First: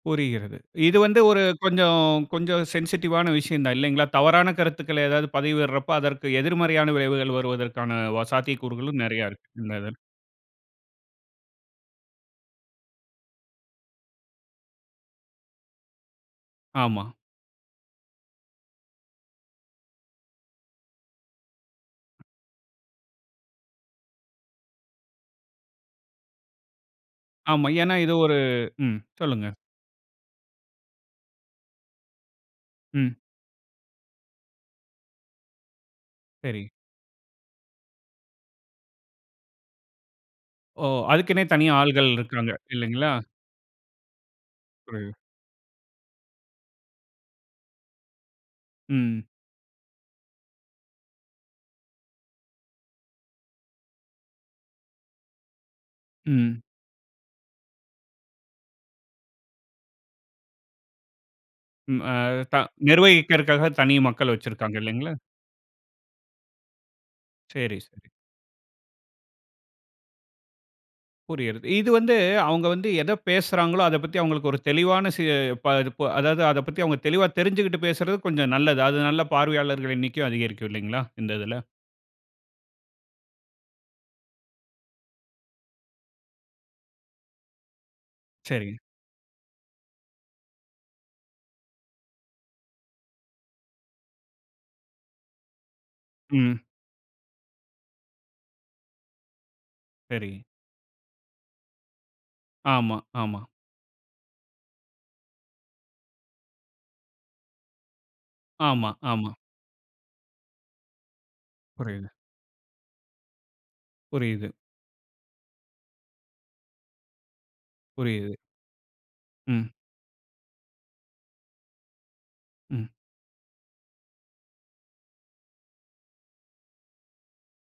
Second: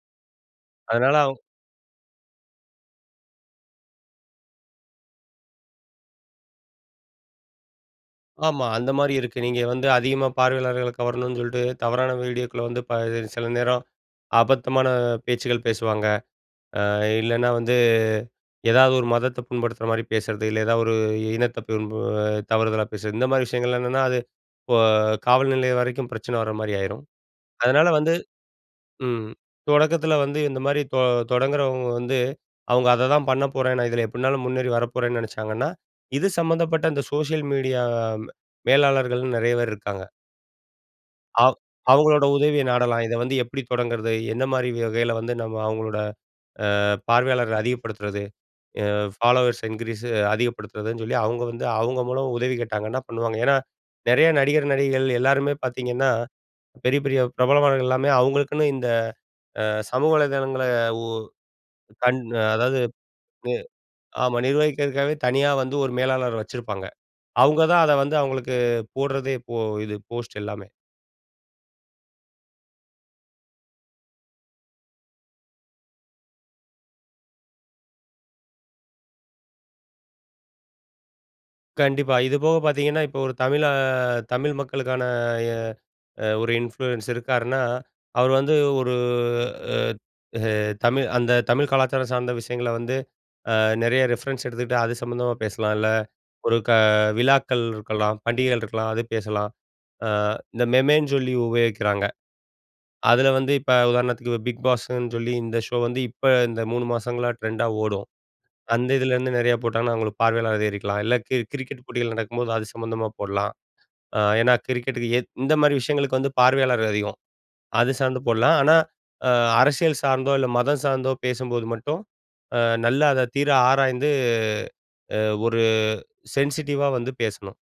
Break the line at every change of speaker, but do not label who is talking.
புரிகிறது. இது
அதனால
வந்து ஒரு
அவ்
கொஞ்சம், கொஞ்சம் சென்சிடிவான விஷயம் தான் இல்லைங்களா? தவறான கருத்துக்கள ஏதாவது பதவிடுறப்போ, அதற்கு எதிர்மறையான விளைவுகள் வருவதற்கான வ சாத்திய
ஆமா அந்த
கூறுகளும்
மாரி
நிறைய
இருக்கு,
இருக்கு.
நீங்க
இந்த
வந்து
இதுல.
அதிகமா பார்வையாளர்கள கவரணுன்னு சொல்லிட்டு தவறான வீடியோக்குள வந்து ப சில நேரம், அபத்தமான பேச்சுக்கள் பேசுவாங்க. ஆ
ஆமா.
இல்லைன்னா வந்து ஏதாவது ஒரு மதத்த புண்படுத்துற மாதிரி பேசுறது, இல்ல ஏதா ஒரு இனத்த புண்ப தவறுதலா பேசுறது, இந்த மாரி விஷயங்கள் என்னென்னா அது இப்போ காவல்நிலையம் வரைக்கும் பிரச்சனை வர மாதிரி ஆயிரும்,
ஆமா.
அதனால
ஏனா இது
வந்து
ஒரு ம்.
ம்
சொல்லுங்க.
தொடக்கத்தில வந்து இந்த மாரி தொ தொடங்குறவங்க வந்து அவங்க
ம்.
அததான் பண்ணப்போறேன் நான் இதில எப்படினாலும் முன்னேறி வரப்போறேன்னு நினைச்சாங்கன்னா, இது
சரி.
சம்மந்தப்பட்ட இந்த சோசியல் மீடியா மேலாளர்கள் நிறைய பேர் இருக்காங்க.
ஓ! அதுக்குனே
ஆ.
தனியா ஆள்கள்
அவங்களோட
இருக்குறாங்க
உதவிய நாடலாம்,
இல்லைங்களா?
இதை வந்து எப்படி தொடங்கிறது? எந்த மாரி
சரி.
வகையில வந்து நம்ம அவங்களோட, ஆ பார்வையாளர்கள் அதிகப்படுத்துறது? எ
ம்.
ஃபாலோவர்ஸ் இன்கிரீஸ் அதிகப்படுத்துறதுன்னு சொல்லி அவங்க வந்து அவங்க மூலமா உதவி கேட்டாங்கனா பண்ணுவாங்க ஏன்னா, நிறைய நடிகர், நடிகைகள் எல்லாருமே பார்த்திங்கன்னா,
ம்.
பெரிய, பெரிய பிரபலமானவர்கள் எல்லாமே அவங்களுக்குன்னு இந்த, ஆ சமூக வலைதளங்கள உ
ம். ஆ
கண்
த
அதாவது நி
நிர்வகிறதற்காக தனி மக்கள்
ஆமா
வச்சு இருக்கிறாங்க இல்லைங்களா?
நிர்வகிக்கிறதுக்காகவே தனியா வந்து ஒரு மேலாளர் வச்சிருப்பாங்க, அவங்க
சேரி,
தான் அத
சரி.
வந்து அவங்களுக்கு போடுறதே இப்போ இது போஸ்ட் எல்லாமே.
புரிகிறது. இது வந்து அவங்க வந்து எத பேசுறாங்களோ, அத பத்தி அவங்களுக்கு ஒரு தெளிவான ச ப த ப அதாவது அத பத்தி அவங்க தெளிவா தெரிஞ்சிகிட்டு பேசுறது கொஞ்சம் நல்லது. அது நல்ல பார்வையாளர்கள் எண்ணிக்கை அதிகரிக்கும் இல்லைங்களா இந்த இதில?
கண்டிப்பா இதுபோக பார்த்திங்கன்னா, இப்போ ஒரு தமிழா தமிழ் மக்களுக்கான எ ஒரு இன்ஃப்ளூயன்ஸர் இருக்காருன்னா, அவர் வந்து
சரிங்க.
ஒரு ஊ தமிழ் அந்த தமிழ் கலாச்சாரம் சார்ந்த விஷயங்கள வந்து நிறைய ஆ ரெஃபரன்ஸ் எடுத்துக்கிட்டு அது சம்மந்தமா பேசலாம் இல்ல, ஒரு
ம்.
க விழாக்கள் இருக்கலாம், பண்டிகைகள் இருக்கலாம், அது பேசலாம். ஆ
சரி.
இந்த மெமேன்னு சொல்லி உபயோகிக்கிறாங்க,
ஆமா,
அதில
ஆமா.
வந்து இப்போ உதாரணத்துக்கு பிக் பாஸ்ஸுன்னு சொல்லி இந்த ஷோ வந்து இப்ப இந்த 3 மாசங்களா ட்ரெண்டா ஓடும். அந்த
ஆமா, ஆமா.
இதுலேருந்து நிறையா போட்டாங்கன்னா அவங்களுக்கு பார்வையாளர் அதிகரிக்கலாம் இல்ல, கி கிரிக்கெட்
புரியுது.
போட்டிகள் நடக்கும்போது அது சம்மந்தமா போடலாம். ஆ
புரியுது.
ஏன்னா கிரிக்கெட்டுக்கு இந்த மாரி விஷயங்களுக்கு வந்து பார்வையாளர் அதிகம், அது சார்ந்து
புரியுது.
போடலாம் ஆனா, ஆ
ம்.
அரசியல் சார்ந்தோ இல்ல மதம் சார்ந்தோ பேசும்போது மட்டும், ஆ
ம்.
நல்லா அத தீர ஆராய்ந்து அ ஒரு சென்சிட்டிவா வந்து பேசணும்.